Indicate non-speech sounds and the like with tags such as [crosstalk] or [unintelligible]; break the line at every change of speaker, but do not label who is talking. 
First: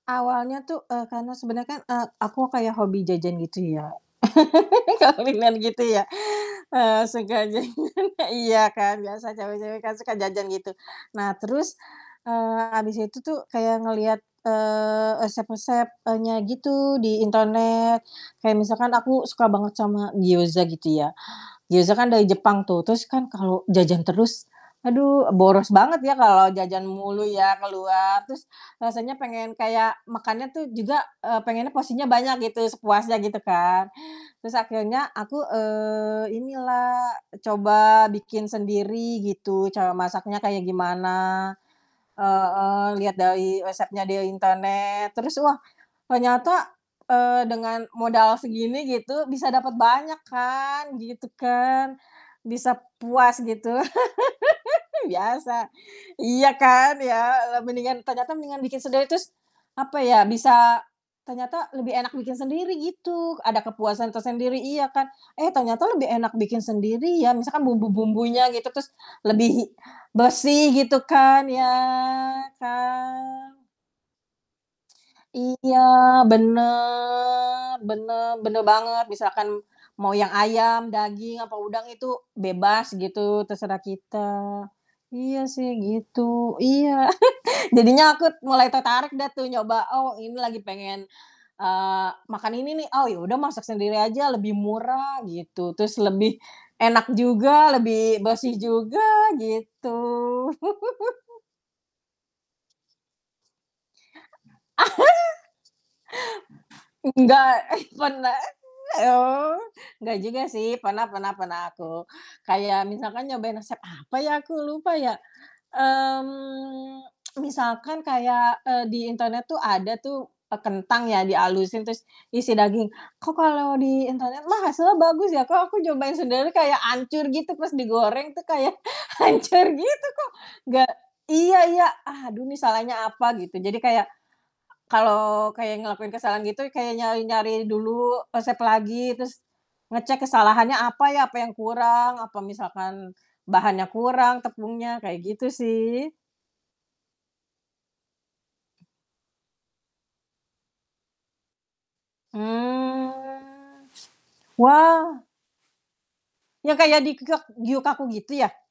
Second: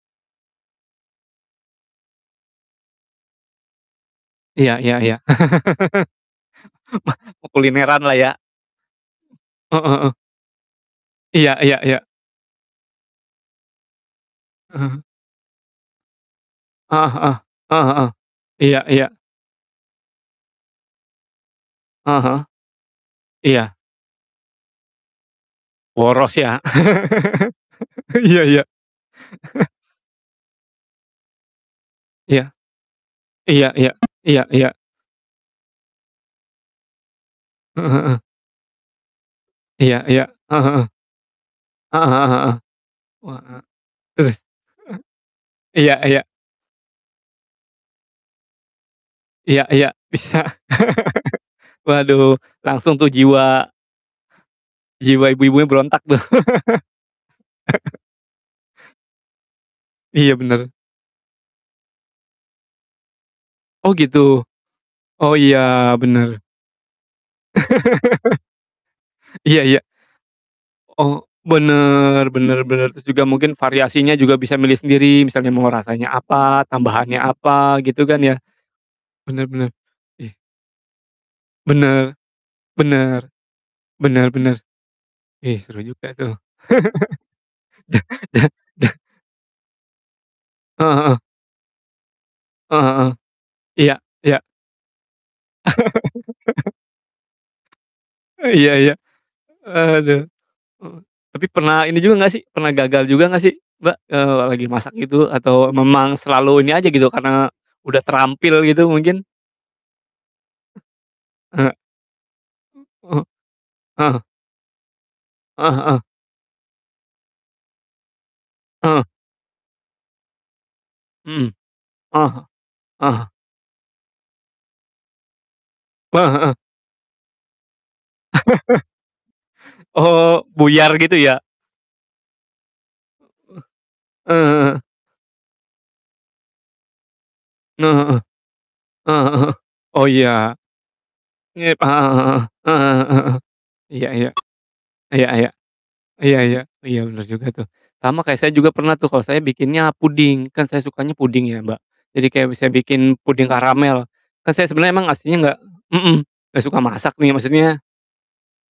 Awalnya tuh, eee, karena sebenernya kan, eee, aku kayak hobi jajan gitu ya.
Iya iya iya.
[laughs] [unintelligible] gitu ya. Eee,
[laughs] Mah
suka jajan,
kulineran lah
e
ya.
iya kan, biasa cewek-cewek
Heeh
kan
heeh.
suka jajan gitu. Nah
Iya
terus,
iya iya.
eee, habis itu tuh kayak ngelihat,
[chuckles]
eee, resep-resep, e nya gitu
Heeh
di
heeh. Heeh
internet.
heeh.
Kayak
Iya
misalkan
iya.
aku suka banget sama gioza gitu ya. Gioza kan
Heeh
dari
heeh.
Jepang tuh, terus kan kalau
Iya.
jajan terus, aduh, boros banget ya
Boros
kalau
ya?
jajan mulu
[laughs]
ya keluar,
Iya
terus
iya.
rasanya pengen
[laughs]
kayak makannya tuh juga, eee, pengennya porsinya banyak
Iya.
gitu, sepuasnya gitu
Iya
kan.
iya. Iya
Terus
iya.
akhirnya aku, eee, inilah,
Heeh
coba
heeh.
bikin sendiri gitu, cara
Iya iya.
masaknya
Heeh
kayak
heeh.
gimana.
Heeh heeh heeh.
Heeh. Lihat
Wa
dari
ak
resepnya dari
terus, eh.
internet. Terus, wah,
Iya iya.
ternyata, eee, dengan modal segini, gitu, bisa
Iya
dapet
iya.
banyak
Bisa
kan, gitu
[laughs]
kan.
Waduh,
Bisa
langsung tuh
puas
jiwa
gitu. [laughs]
jiwa ibu-ibunya
Biasa.
berontak tuh.
Iya kan, ya, le
[laughs]
mendingan ternyata mendingan bikin sendiri terus, apa ya,
Iya, bener.
bisa ternyata lebih enak bikin sendiri, gitu, ada
Oh,
kepuasan
gitu?
tersendiri, iya kan.
Oh,
Eh, ternyata
iya,
lebih enak
bener.
bikin sendiri ya, misalkan
[laughs]
bumbu-bumbunya, gitu, terus
Iya
lebih
iya.
bersih gitu
Oh,
kan ya,
bener bener bener, terus juga
kan.
mungkin variasinya juga bisa milih sendiri, misalnya mau
Iya,
rasanya apa, tambahannya
bener
apa, gitu kan
bener
ya?
bener banget,
Bener
misalkan
bener.
mau yang
Ih.
ayam, daging, apa udang itu
Bener,
bebas, gitu,
bener.
terserah kita.
Bener bener.
Iya
Ih,
sih
seru juga
gitu,
tuh.
iya.
[laughs]
[chuckles]
Da
Jadinya aku
da
mulai
da
tertarik deh tuh nyoba, "Oh, ini lagi
Heeh
pengen,
heeh.
eee, makan ini nih.
Heeh
Oh,
heeh.
ya udah masak sendiri
Iya,
aja
iya.
lebih murah," gitu, "terus lebih
[laughs]
enak juga, lebih bersih
Iya iya.
juga." Gitu.
Aduh. Oh,
[laughs]
tapi pernah ini juga gak sih, pernah gagal juga gak sih, Mbak? Eee, la lagi masak gitu atau memang selalu ini aja, gitu,
[laughs]
karena
Enggak
udah
pernah
terampil, gitu
[chuckles]
mungkin?
oh. Gak juga sih, pernah pernah pernah
Eh.
aku. Kayak
E e uh
misalkan nyobain resep, apa
Heeh.
ya, aku lupa ya.
Heeh heeh.
Mmm, [tsk] misalkan kayak, eee, di
Heeh.
internet tuh ada tuh e kentang ya di
Mmm,
halusin terus
ah hah
isi daging.
ah hah.
Kok kalau di internet mah hasilnya bagus ya, kok aku nyobain
Heeh
sendirian
heeh.
kayak ancur gitu, pas digoreng tuh kayak
[laughs]
hancur gitu, kok
Oh,
gak
buyar gitu ya?
iya iya, aduh, nih salahnya apa, gitu. Jadi kayak,
E eh. Heeh heeh heeh.
kalau kayak ngelakuin kesalahan gitu kayak nyari-nyari
Heeh heeh.
dulu resep lagi
Heeh
terus
heeh heeh. Oh,
ngecek
iya.
kesalahannya apa ya, apa yang
Yep heeh
kurang, apa
heeh heeh, heeh
misalkan
heeh heeh.
bahannya
Iya iya.
kurang, tepungnya, kayak
Iya
gitu
iya.
sih.
Iya iya. Iya, bener juga tuh. Sama kayak saya juga pernah tuh, kalo saya bikinnya puding, kan saya sukanya puding ya, Mbak. Jadi kayak misalnya bikin
Hmm.
puding karamel. Kan saya sebenernya emang
Wah
aslinya gak mhm, gak
yang
suka
kayak di
masak nih,
grok
maksudnya
Gyu-Kaku gitu ya?